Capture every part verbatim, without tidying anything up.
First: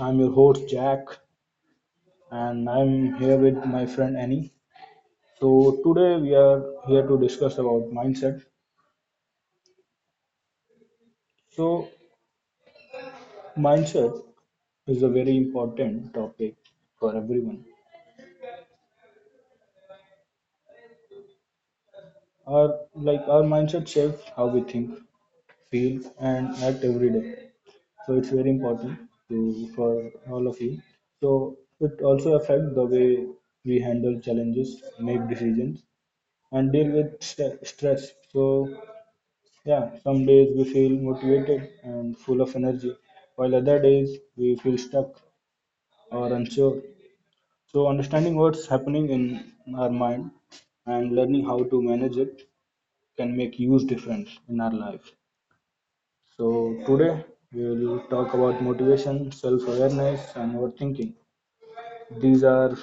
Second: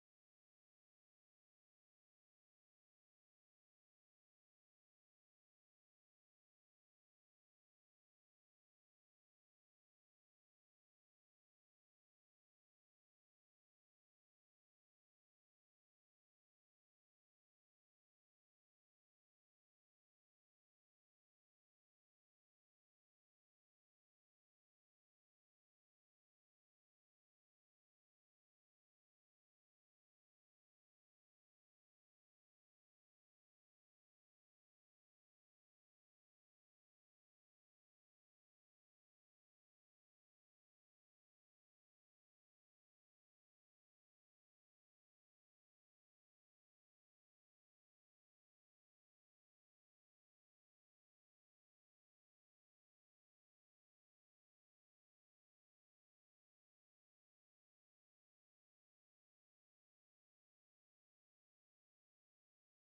I'm your host Jack and I'm here with my friend Annie. So today we are here to discuss about mindset. So mindset is a very important topic for everyone. Our like our mindset shapes how we think, feel and act every day. So it's very important to for all of you. So it also affects the way we handle challenges, make decisions and deal with st- stress. So Yeah, some days we feel motivated and full of energy, while other days we feel stuck or unsure. So, understanding what's happening in our mind and learning how to manage it can make huge difference in our life. So, today we will talk about motivation, self-awareness, and overthinking. These are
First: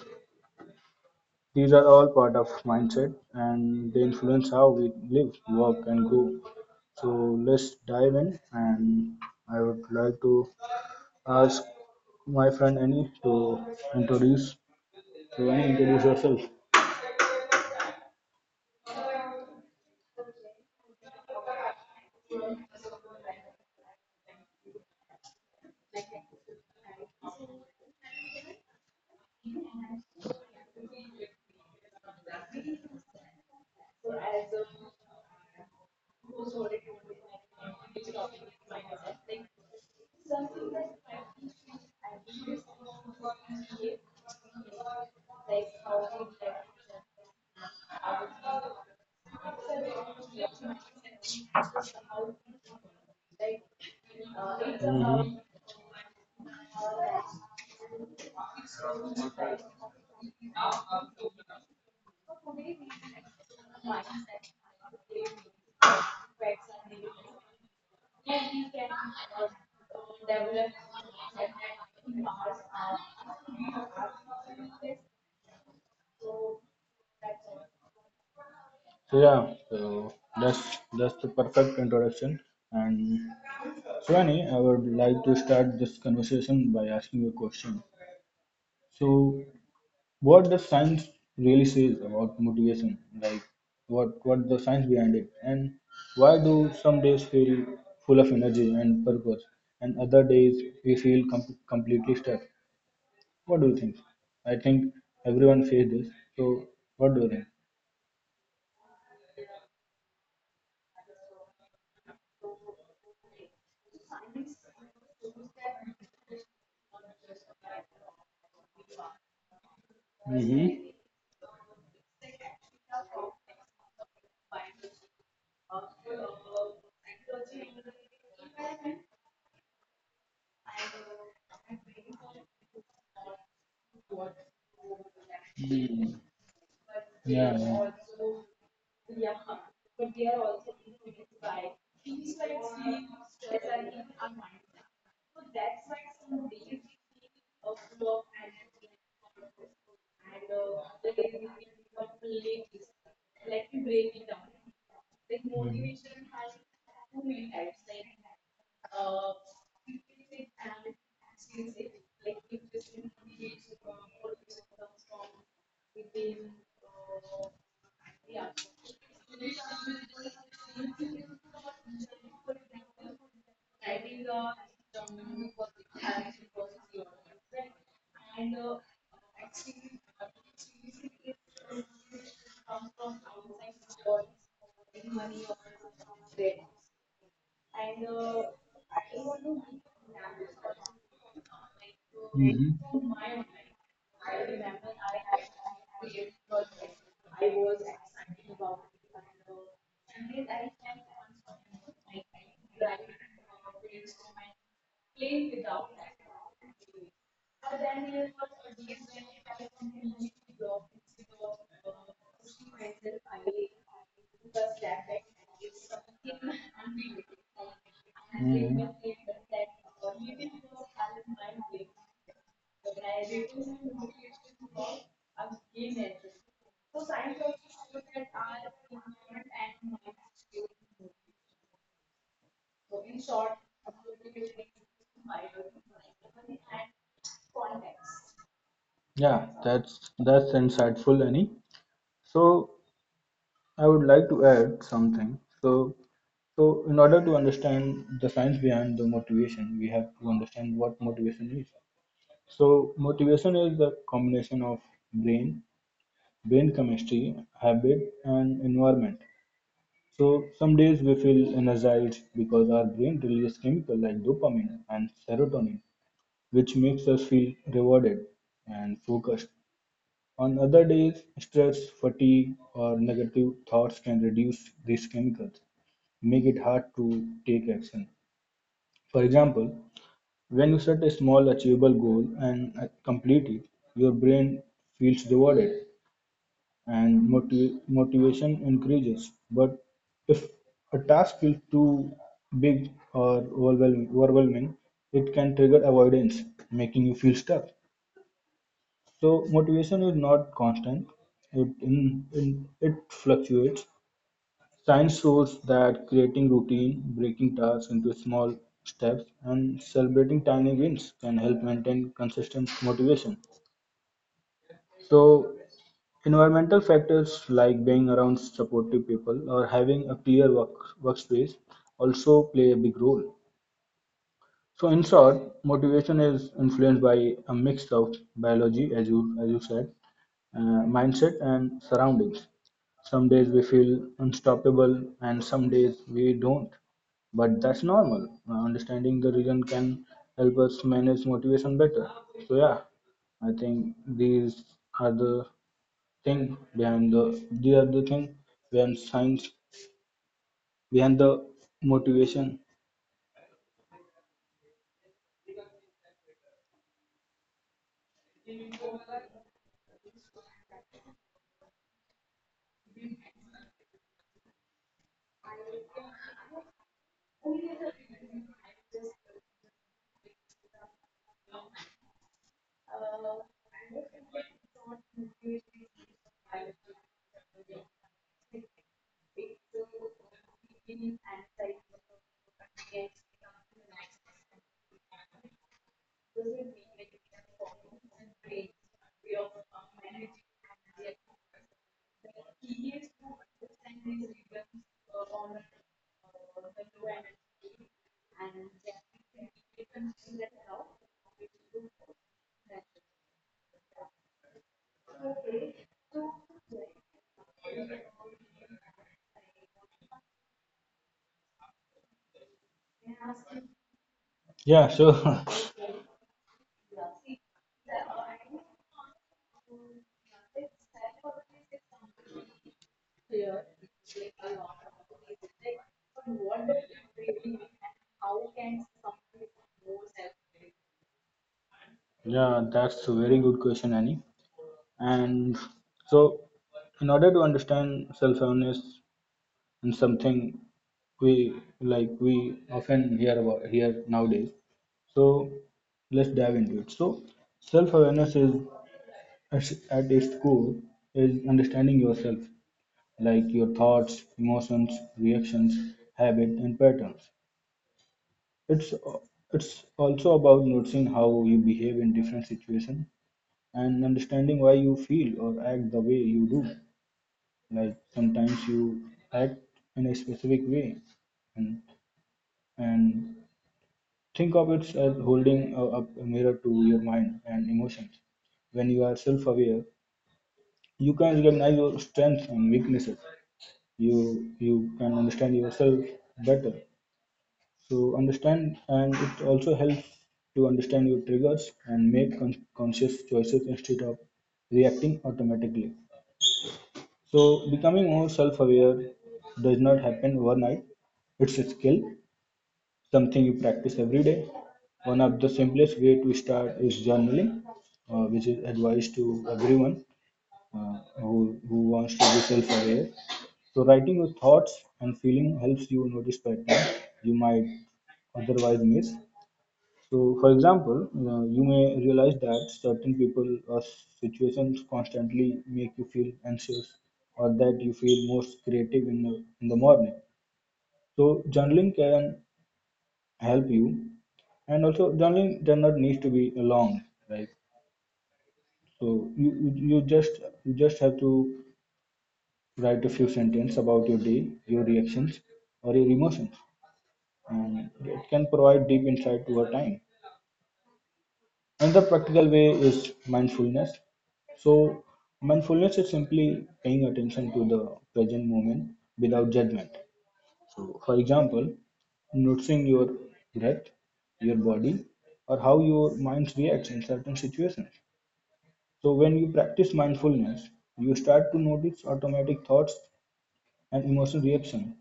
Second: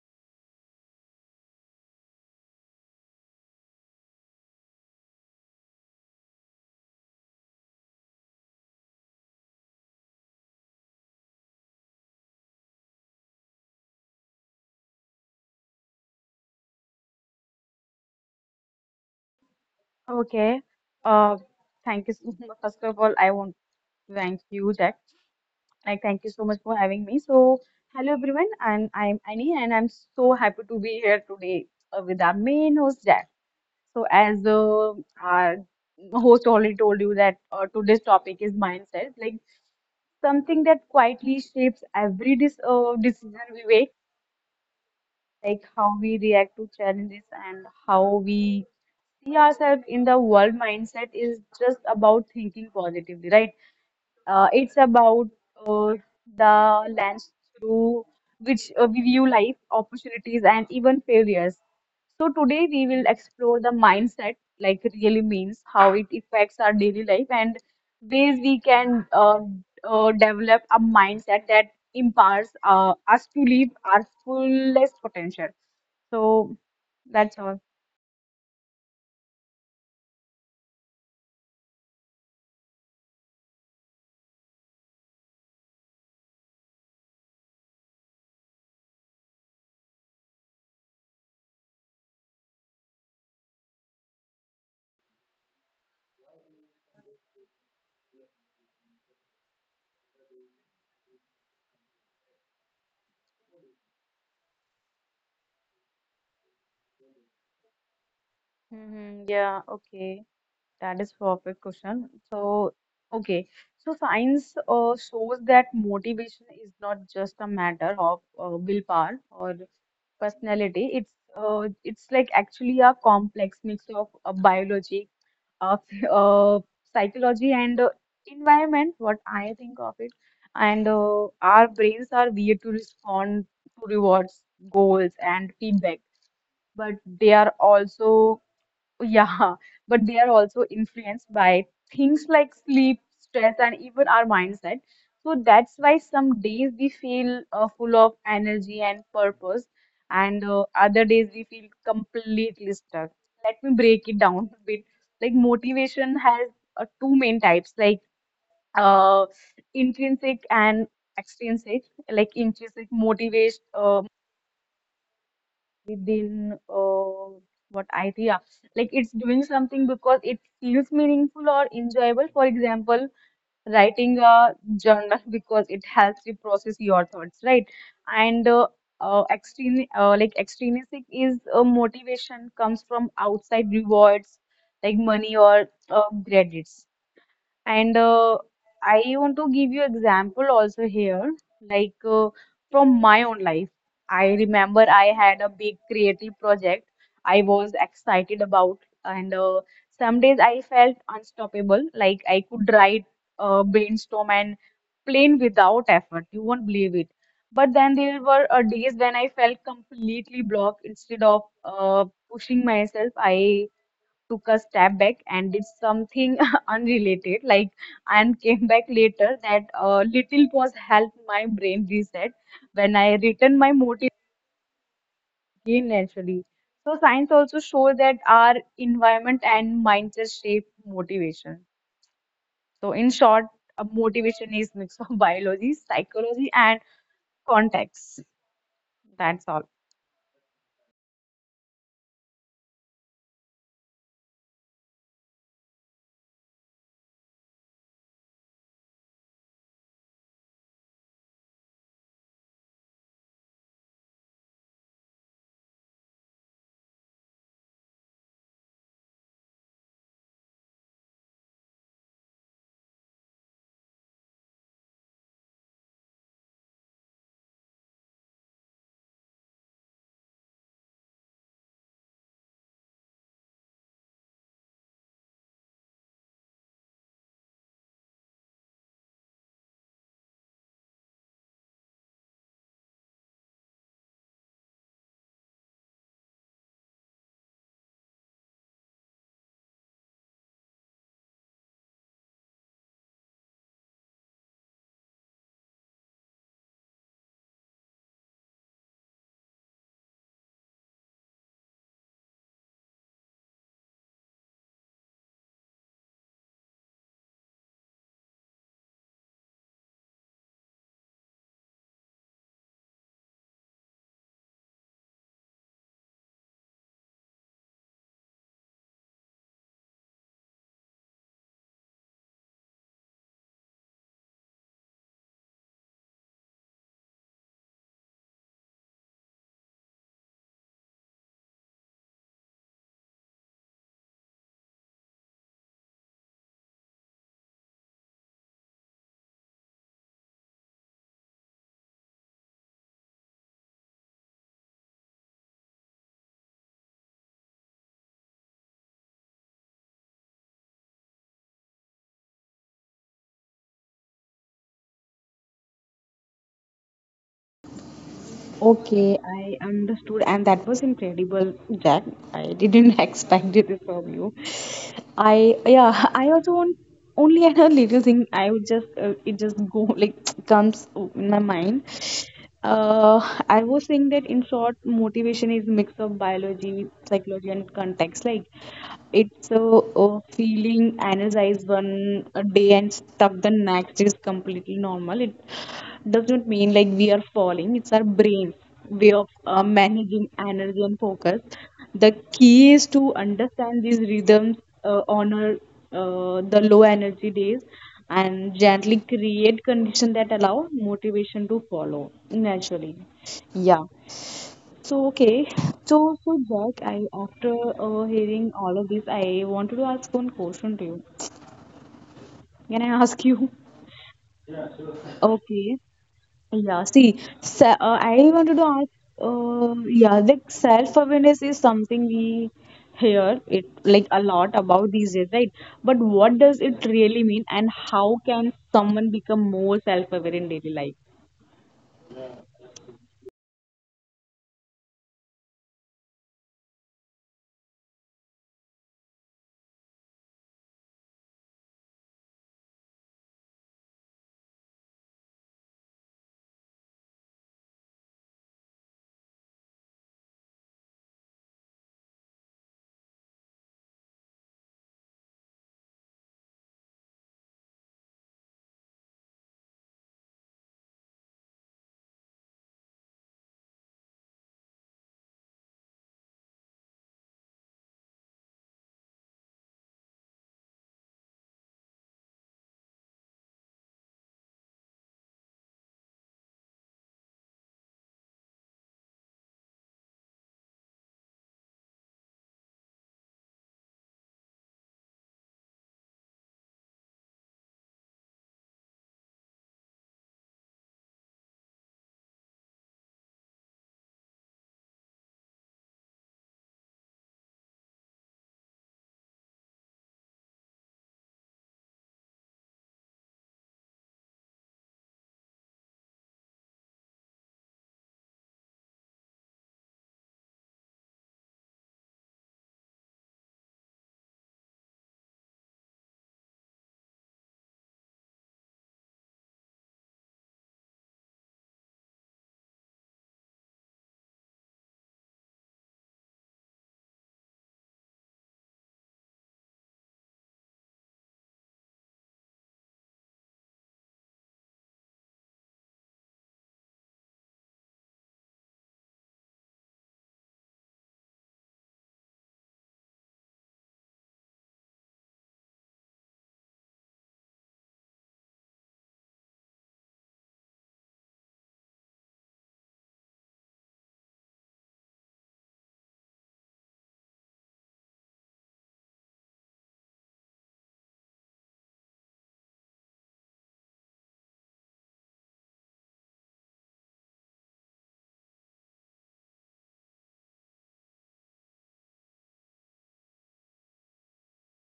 these are all part of mindset, and they influence how we live, work, and grow. So let's dive in, and I would like to ask my friend Annie to introduce to Annie introduce yourself. Okay. Uh, Thank you so much. First of all, I want to thank you, Jack. Like, thank you so much for having me. So, hello everyone, and I'm Annie, and I'm so happy to be here today uh, with our main host, Jack. So, as uh, our host already told you that uh, today's topic is mindset, like something that quietly shapes every dis uh, decision we make, like how we react to challenges and how we see ourselves in the world. Mindset is just about thinking positively, right? Mhm. Uh, it's about uh, the lens through which uh, we view life, opportunities, and even failures. So today we will explore the mindset, like really means, how it affects our daily life and ways we can uh, uh, develop a mindset that empowers uh, us to live our fullest potential. So that's all. So yeah, so that's that's the perfect introduction. And Shivani, I would like to start this conversation by asking you a question. So what the science really says about motivation, like what what the science behind it, and why do some days feel full of energy and purpose, and other days we feel com- completely stuck? What do you think? I think everyone says this. So what do you think? Hmm. Yeah, okay. That is perfect question. So, okay. So science uh, shows that motivation is not just a matter of uh, willpower or personality. Mm-hmm. It's uh, it's like actually a complex mix of uh, biology, uh, uh, psychology, and uh, environment. What I think of it, and uh, our brains are weird to respond to rewards, goals, and feedback, Mm-hmm. but they are Yeah, yeah. also Yeah, yeah, but we they are also influenced by things like like sleep, like stress, and even our mindset. So that's why some days and we feel uh, full of energy and purpose, and uh, other days we feel completely stuck. Let me break it down a bit. Like motivation has uh, two main types, like uh, intrinsic and it extrinsic. it Like intrinsic motivation uh, comes. within uh, what idea, like it's doing something because it feels meaningful or enjoyable. For example, writing a journal because it helps you process your thoughts, right? And uh, uh, extrin uh, like extrinsic is a motivation comes from outside rewards, like money or uh, credits. And uh, I want to give you example also here, like uh, from my own life. I remember I had a big creative project I was excited about, and uh, some days I felt unstoppable, like I could write, uh, brainstorm, and plan without effort. You won't believe it. But then there were uh, days when I felt completely blocked. Instead of uh, pushing myself, I took a step back and did something unrelated, like, and came back later. That uh, little pause helped my brain reset. When I returned, my motive again naturally. So science also shows that our environment and mindset shape motivation. So in short, a motivation is mix of biology, psychology, and context. Yeah, That's all. that's that's insightful, Annie. So I would like to add something. So so in order to understand the science behind the motivation, we have to understand what motivation is. So motivation is the combination of brain, brain chemistry, habit, and environment. So some days we feel energized because our brain releases chemical like dopamine and serotonin, which makes us feel rewarded and focused. On other days, stress, fatigue, or negative thoughts can reduce these chemicals, make it hard to take action. For example, when you set a small achievable goal and uh, complete it, your brain feels rewarded and motiv- motivation increases. But if a task feels too big or overwhelm- overwhelming, it can trigger avoidance, making you feel stuck. So motivation is not constant. It in, in it fluctuates. Science shows that creating routine, breaking tasks into small steps, and celebrating tiny wins can help maintain consistent motivation. So environmental factors like being around supportive people or having a clear work workspace also play a big role. So in short, motivation is influenced by a mix of biology, as you as you said, uh, mindset and surroundings. Some days we feel unstoppable, and some days we don't. But that's normal. Uh, understanding the reason can help us manage motivation better. So yeah, I think these are the thing behind the these are the thing behind science behind the motivation. Okay, I understood, and that was incredible, Jack. I didn't expect it from you. I yeah, I also want only had a little thing. I would just uh, it just go like comes in my mind. Uh, I was saying that in short, motivation is mix of biology, psychology, and context. Like it's a, a feeling energized one day and stuck the next is completely normal. It does not mean like we are falling. It's our brain way of uh, managing energy and focus. The key is to understand these rhythms, uh, honor uh, the low energy days, and gently create conditions that allow motivation to follow naturally. Yeah. So okay, so so Jack, I after uh, hearing all of this, I wanted to ask one question to you. Can I ask you? Yeah, sure. Okay. Yeah, see, se uh, I wanted to ask, uh, yeah, like self-awareness is something we hear it like a lot about these days, right? But what does it really mean, and how can someone become more self-aware in daily life? Yeah, that's a very good question, Annie. And so, in order to understand self-awareness and something we like we often hear about here nowadays. So let's dive into it. So self-awareness is at at its core is understanding yourself, like your thoughts, emotions, reactions, habit, and patterns. It's it's also about noticing how you behave in different situations and understanding why you feel or act the way you do. Like sometimes you act in a specific way, and and think of it as holding a, up a mirror to your mind and emotions. When you are self-aware, you can recognize your strengths and weaknesses. You you can understand yourself better. So understand, and it also helps to understand your triggers and make con- conscious choices instead of reacting automatically. So, becoming more self aware does not happen overnight. It's a skill, something you practice every day. One of the simplest way to start is journaling, uh, which is advice to everyone uh, who, who wants to be self aware. So, writing your thoughts and feeling helps you notice patterns you might otherwise miss. So, for example, uh, you may realize that certain people or situations constantly make you feel anxious, or that you feel most creative in the in the morning. So, journaling can help you, and also journaling does not need to be long, right? So, you you you just you just have to write a few sentences about your day, your reactions, or your emotions, and it can provide deep insight over time. Another practical way is mindfulness. So, mindfulness is simply paying attention to the present moment without judgment. So, for example, noticing your breath, your body, or how your mind reacts in certain situations. So, when you practice mindfulness, you start to notice automatic thoughts and emotional reaction.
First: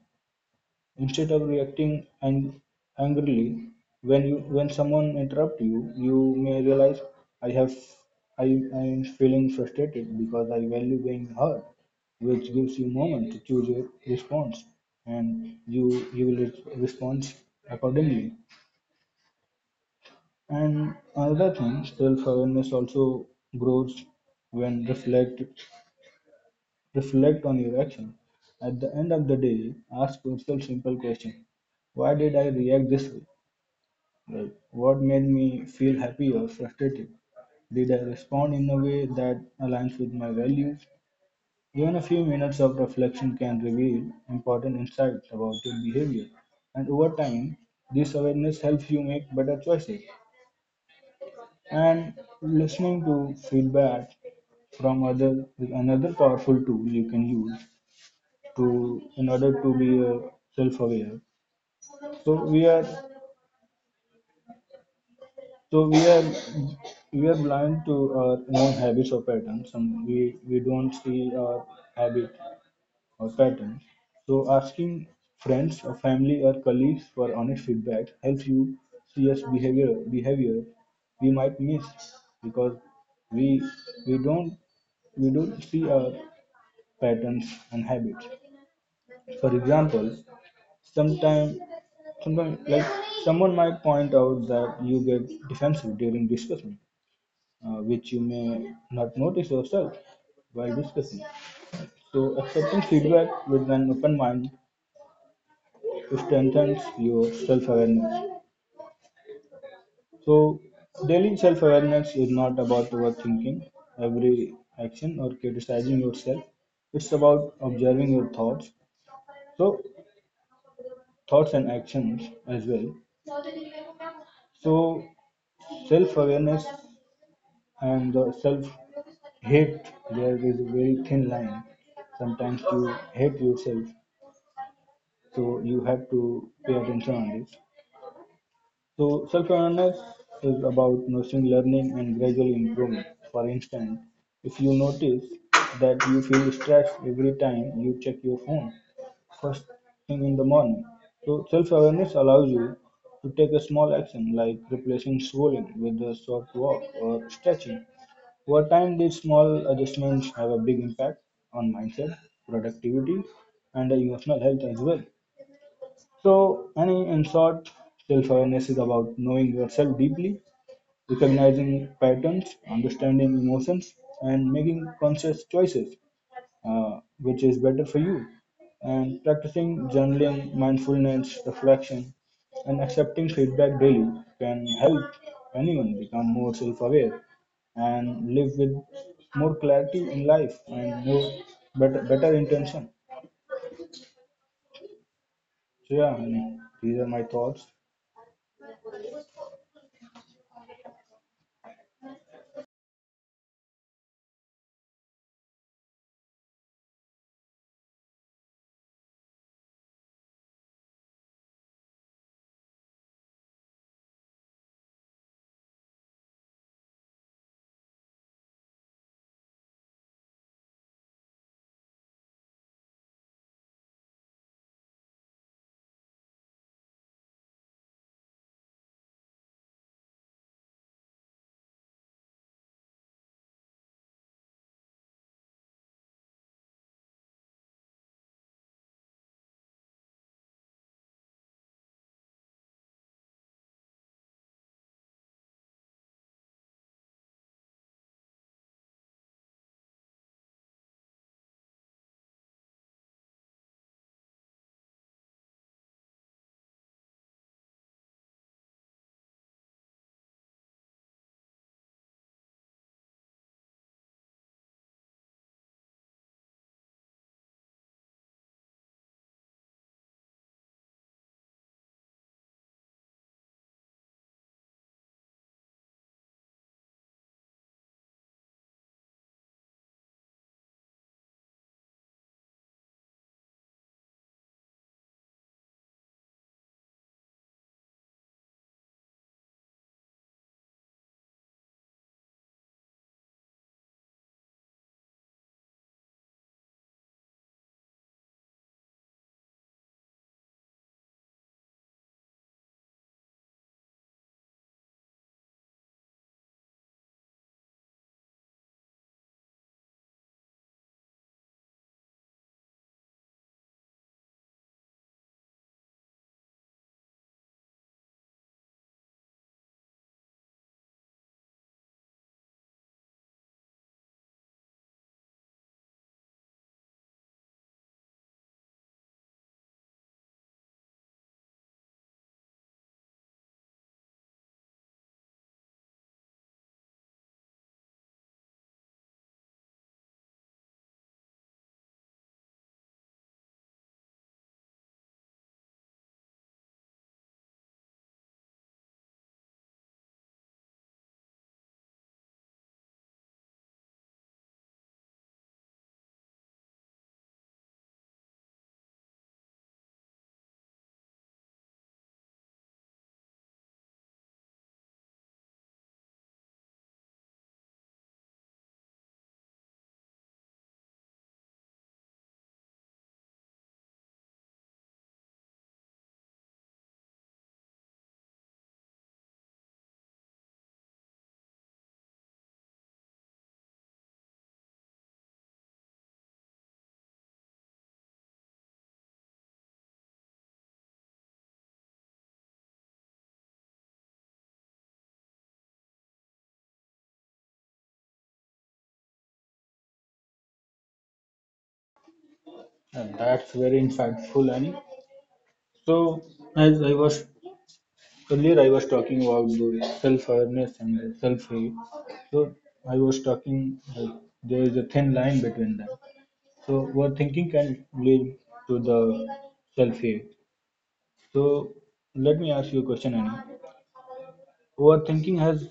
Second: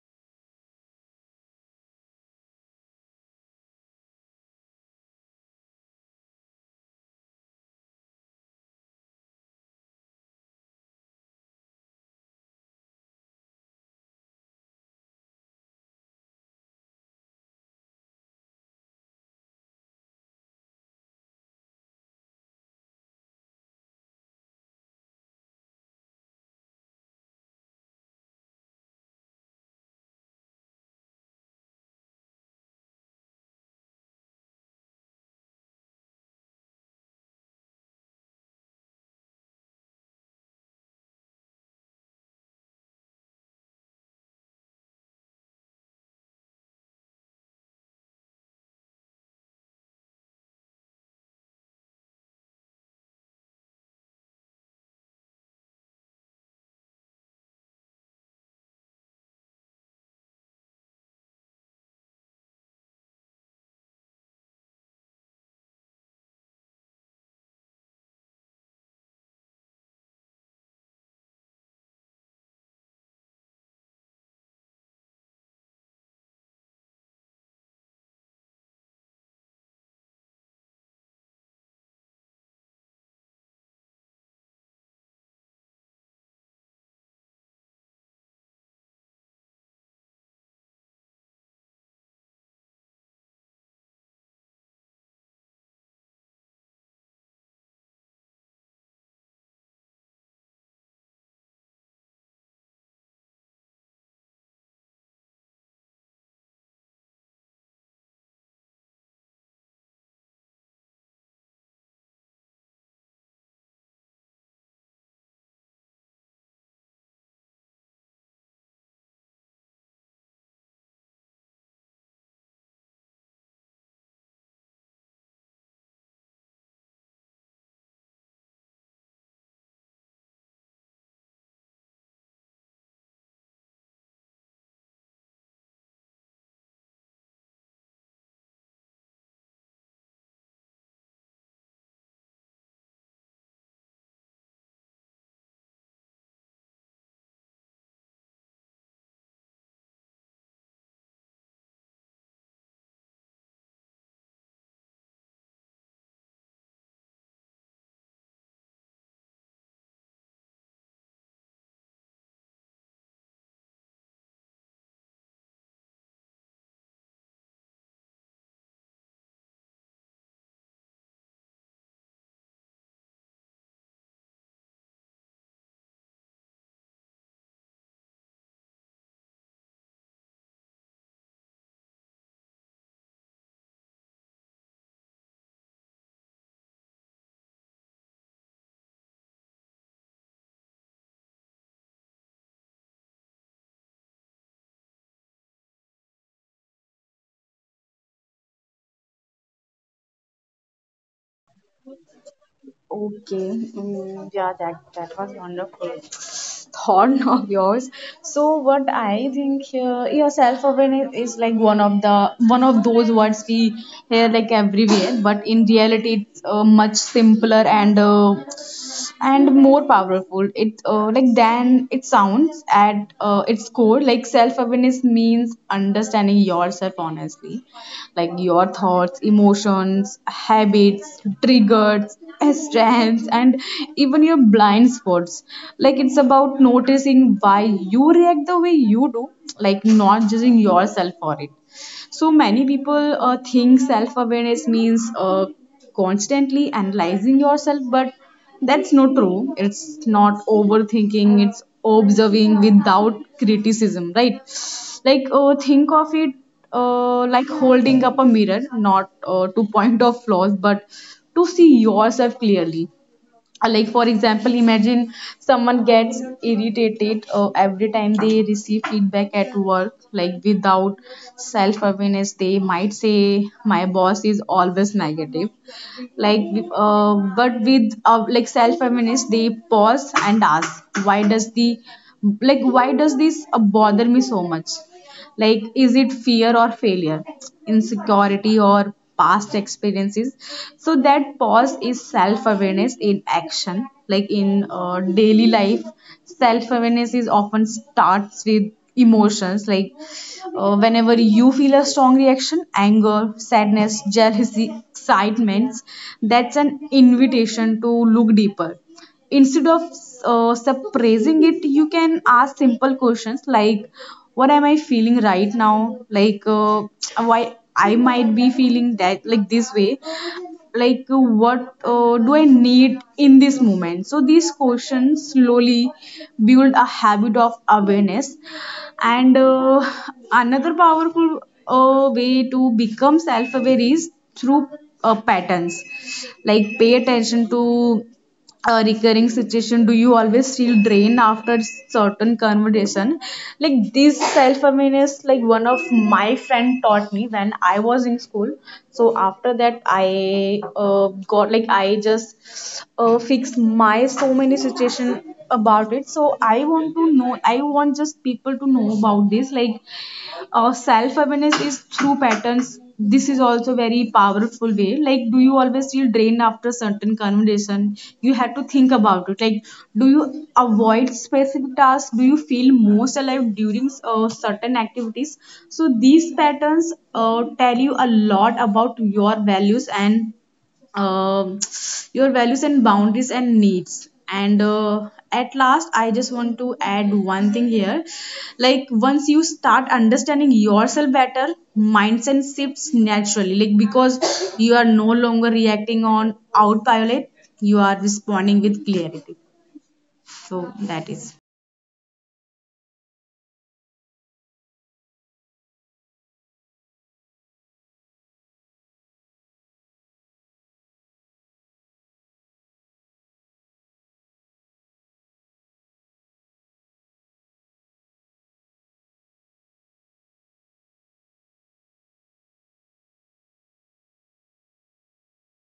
Instead of reacting ang- angrily when you when someone interrupts you, you may realize I have I, I am feeling frustrated because I value being heard, which gives you moment to choose your response, and you you will res- respond accordingly. And another thing, self awareness also grows when reflect reflect on your action. At the end of the day, ask yourself simple question. Why did I react this way? Like, what made me feel happy or frustrated? Did I respond in a way that aligns with my values? Even a few minutes of reflection can reveal important insights about your behavior. And over time, this awareness helps you make better choices. And listening to feedback from other is another powerful tool you can use to in order to be uh, self-aware. So we are So we are we are blind to our own habits or patterns, and we we don't see our habit or pattern. So asking friends or family or colleagues for honest feedback helps you see us behavior behavior we might miss because we we don't we don't see our patterns and habits. For example, sometime, sometime like someone might point out that you get defensive during discussion, uh, which you may not notice yourself while discussing. So accepting feedback with an open mind strengthens your self-awareness. So, daily self awareness is not about overthinking every action or criticizing yourself, it's about observing your thoughts. So, thoughts and actions as well. So, self awareness and the self hate, there is a very thin line. Sometimes you hate yourself, so you have to pay attention on this. So, self awareness is about nurturing learning and gradual improvement. For instance, if you notice that you feel stressed every time you check your phone first thing in the morning, so self awareness allows you to take a small action like replacing scrolling with a short walk or stretching. Over time, these small adjustments have a big impact on mindset, productivity, and emotional health as well. So, any in short, self awareness is about knowing yourself deeply, recognizing patterns, understanding emotions, and making conscious choices, uh, which is better for you. And practicing journaling, mindfulness, reflection, and accepting feedback daily can help anyone become more self aware and live with more clarity in life and more better, better intention. So, yeah, and these are my thoughts, Okay. Mm, yeah, that that was wonderful thought of yours. So what I think here, yeah, self-awareness is like one of the one of those words we hear like everywhere, but in reality, it's uh, much simpler and uh, and more powerful it uh, like than it sounds. At uh, its core, like self awareness means understanding yourself honestly, like your thoughts, emotions, habits, triggers, strengths, and even your blind spots. Like it's about noticing why you react the way you do, like not judging yourself for it. So many people uh, think self awareness means uh, constantly analyzing yourself, but that's not true. It's not overthinking, it's observing without criticism, right? Like uh, think of it uh, like holding up a mirror, not uh, to point of flaws, but to see yourself clearly. Uh, like for example, imagine someone gets irritated uh, every time they receive feedback at work. Like without self awareness, they might say, my boss is always negative, like, uh, but with uh, like self feminists, they pause and ask, why does the like why does this uh, bother me so much? Like is it fear or failure, insecurity or past experiences? So that pause is self awareness in action. Like in uh, daily life, self awareness is often starts with emotions. Like uh, whenever you feel a strong reaction, anger, sadness, jealousy, excitement, that's an invitation to look deeper. Instead of uh, suppressing it, you can ask simple questions like, what am I feeling right now? Like, uh, why I might be feeling that, like this way? Like uh, what uh, do I need in this moment? So these questions slowly build a habit of awareness. And uh, another powerful uh, way to become self aware is through uh, patterns. Like pay attention to a recurring situation. Do you always feel drained after certain conversation? Like this self awareness, like one of my friend taught me when I was in school. So after that, I uh, got like I just uh, fixed my so many situation about it. So I want to know, I want just people to know about this. Like uh, self awareness is through patterns. This is also very powerful way. Like do you always feel drained after certain conversation? You have to think about it. Like do you avoid specific tasks? Do you feel most alive during uh, certain activities? So these patterns uh, tell you a lot about your values and um, your values and boundaries and needs. And uh, at last, I just want to add one thing here. Like once you start understanding yourself better, mindset shifts naturally, like because you are no longer reacting on autopilot, you are responding with clarity. So that is and that's very insightful, Annie. So, as I was earlier, I was talking about the self-awareness and the self-hate. So, I was talking like there is a thin line between them. So, what thinking can lead to the self-hate. So let me ask you a question, Annie. Overthinking has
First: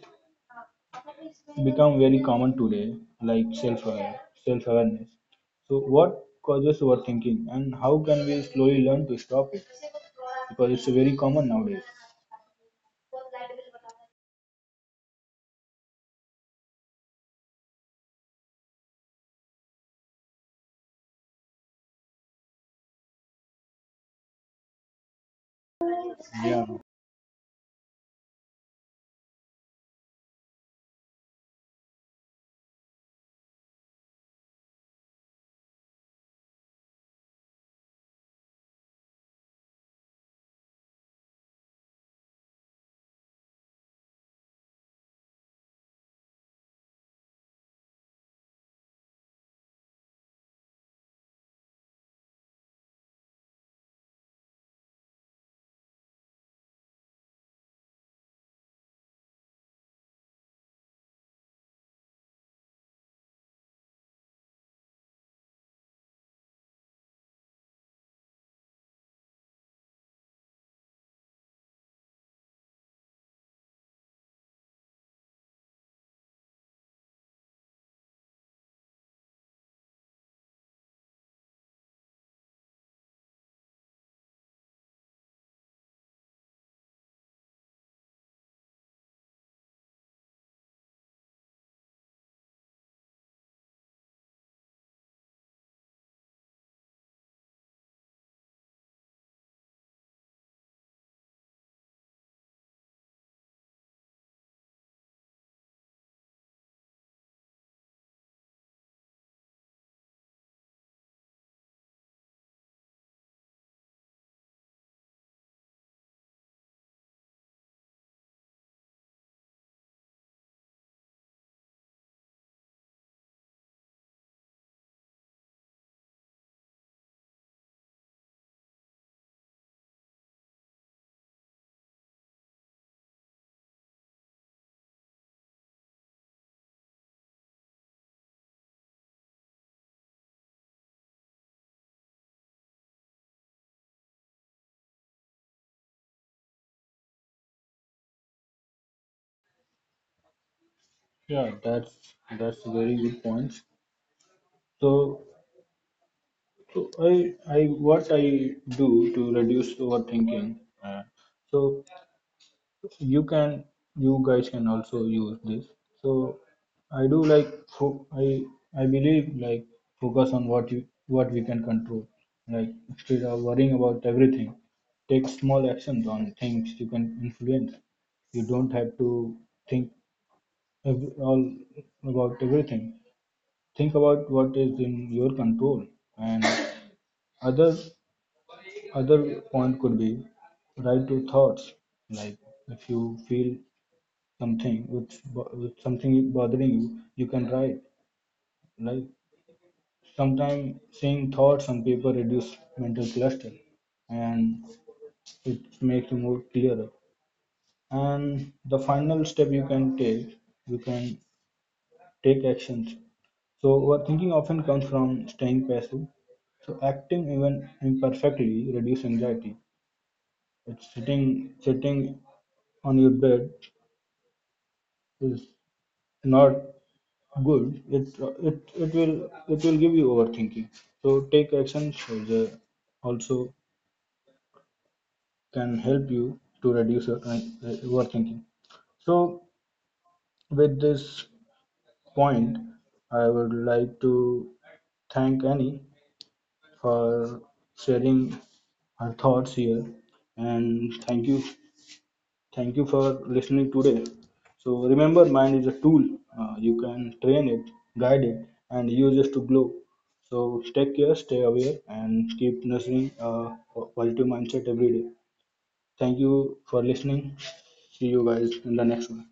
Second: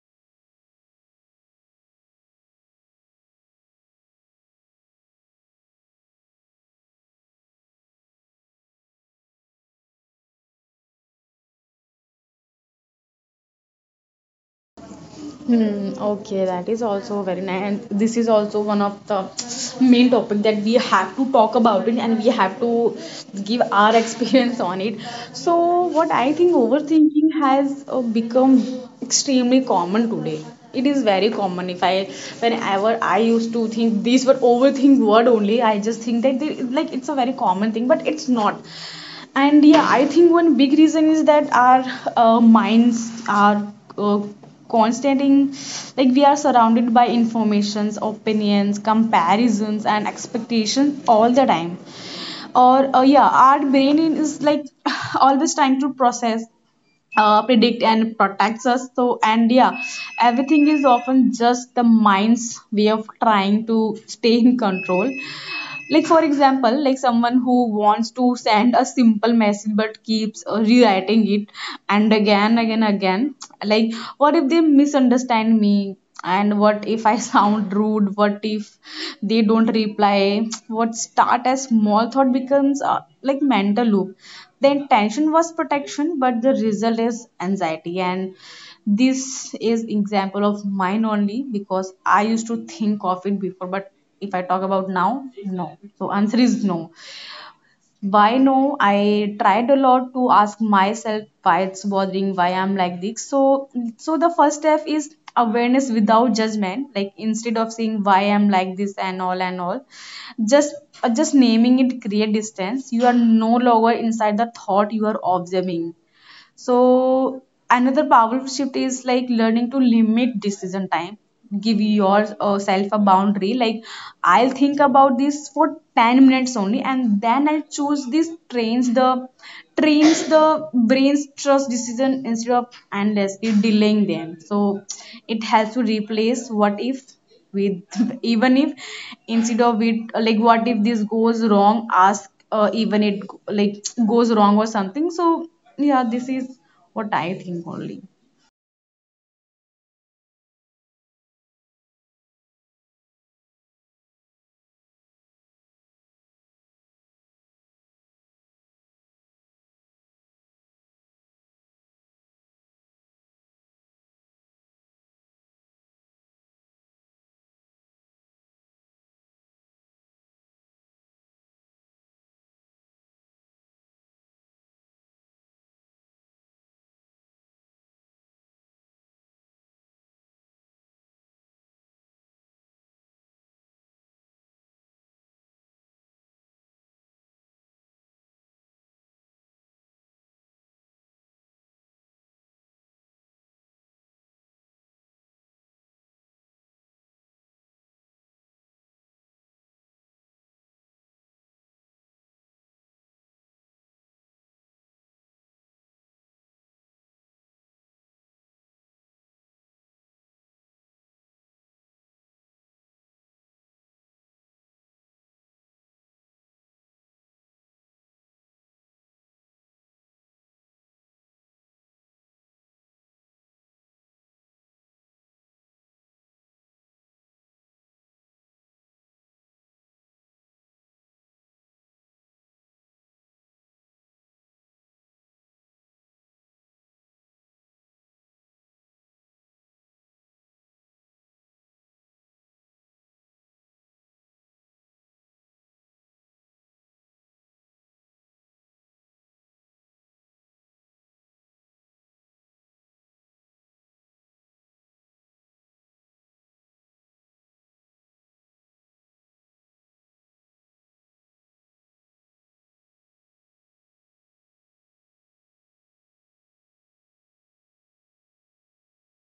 become very common today, like self aware, self awareness. So what causes overthinking, and how can we slowly learn to stop it? Because it's very common nowadays. Hmm, okay, that is also very nice. And this is also one of the main topic that we have to talk about it, and we have to give our experience on it. So what I think Yeah, overthinking has uh, become extremely common today. It is very common. If I, whenever I used to think these were overthink word only, I just think that they, like it's a very common thing, but it's not. And yeah, I think one big reason is that our uh, minds are uh, constantly, like we are surrounded by informations, opinions, comparisons, and expectations all the time. Or uh, yeah, our brain is like always trying to process, uh, predict, and protects us. So and yeah, everything is often just the mind's way of trying to stay in control. Like for example, like someone who wants to send a simple message but keeps uh, rewriting it and again again again, like what if they misunderstand me, and what if I sound rude, what if they don't reply? What start as small thought becomes uh, like mental loop. The intention was protection, but the result is anxiety. And this is example of mine only, because I used to think of it before. But if I talk about now, no. So answer is no. Why no? I tried a lot to ask myself, why it's bothering, why I'm like this. So so the first step is awareness without judgment. Like instead of saying why I'm like this and all and all, just uh, just naming it create distance. You are no longer inside the thought, you are observing. So another powerful shift is like learning to limit decision time. Give yourself a boundary. Like I'll think about this for ten minutes only, and then I'll choose. This trains the trains the brain's trust decision instead of endlessly delaying them. So it helps to replace what if with even if. Instead of it, like what if this goes wrong, ask uh, even it like goes wrong or something. So yeah, this is what I think only. yeah, that's that's very good points. So, so I I what I do to reduce overthinking. Uh, so you can you guys can also use this. So I do like fo- i i believe like focus on what you what we can control, like instead of worrying about everything, take small actions on things you can influence. You don't have to think ev- all about everything. Think about what is in your control. And other other point could be write your thoughts. Like if you feel something with bo- with something bothering you, you can write. Like sometimes seeing thoughts on paper reduce mental cluster and it makes you more clearer. And the final step you can take, you can take actions. So overthinking often comes from staying passive. So acting even imperfectly reduce anxiety. It's sitting sitting on your bed is not good. It it it will it will give you overthinking. So take action, so the also can help you to reduce your uh, overthinking. So with this point I would like to thank Annie for sharing her thoughts here and thank you. Thank you for listening today. So remember, mind is a tool. Uh, you can train it, guide it, and use it to grow. So stay care, stay aware, and keep nurturing a positive mindset every day. Thank you for listening. See you guys in the next one.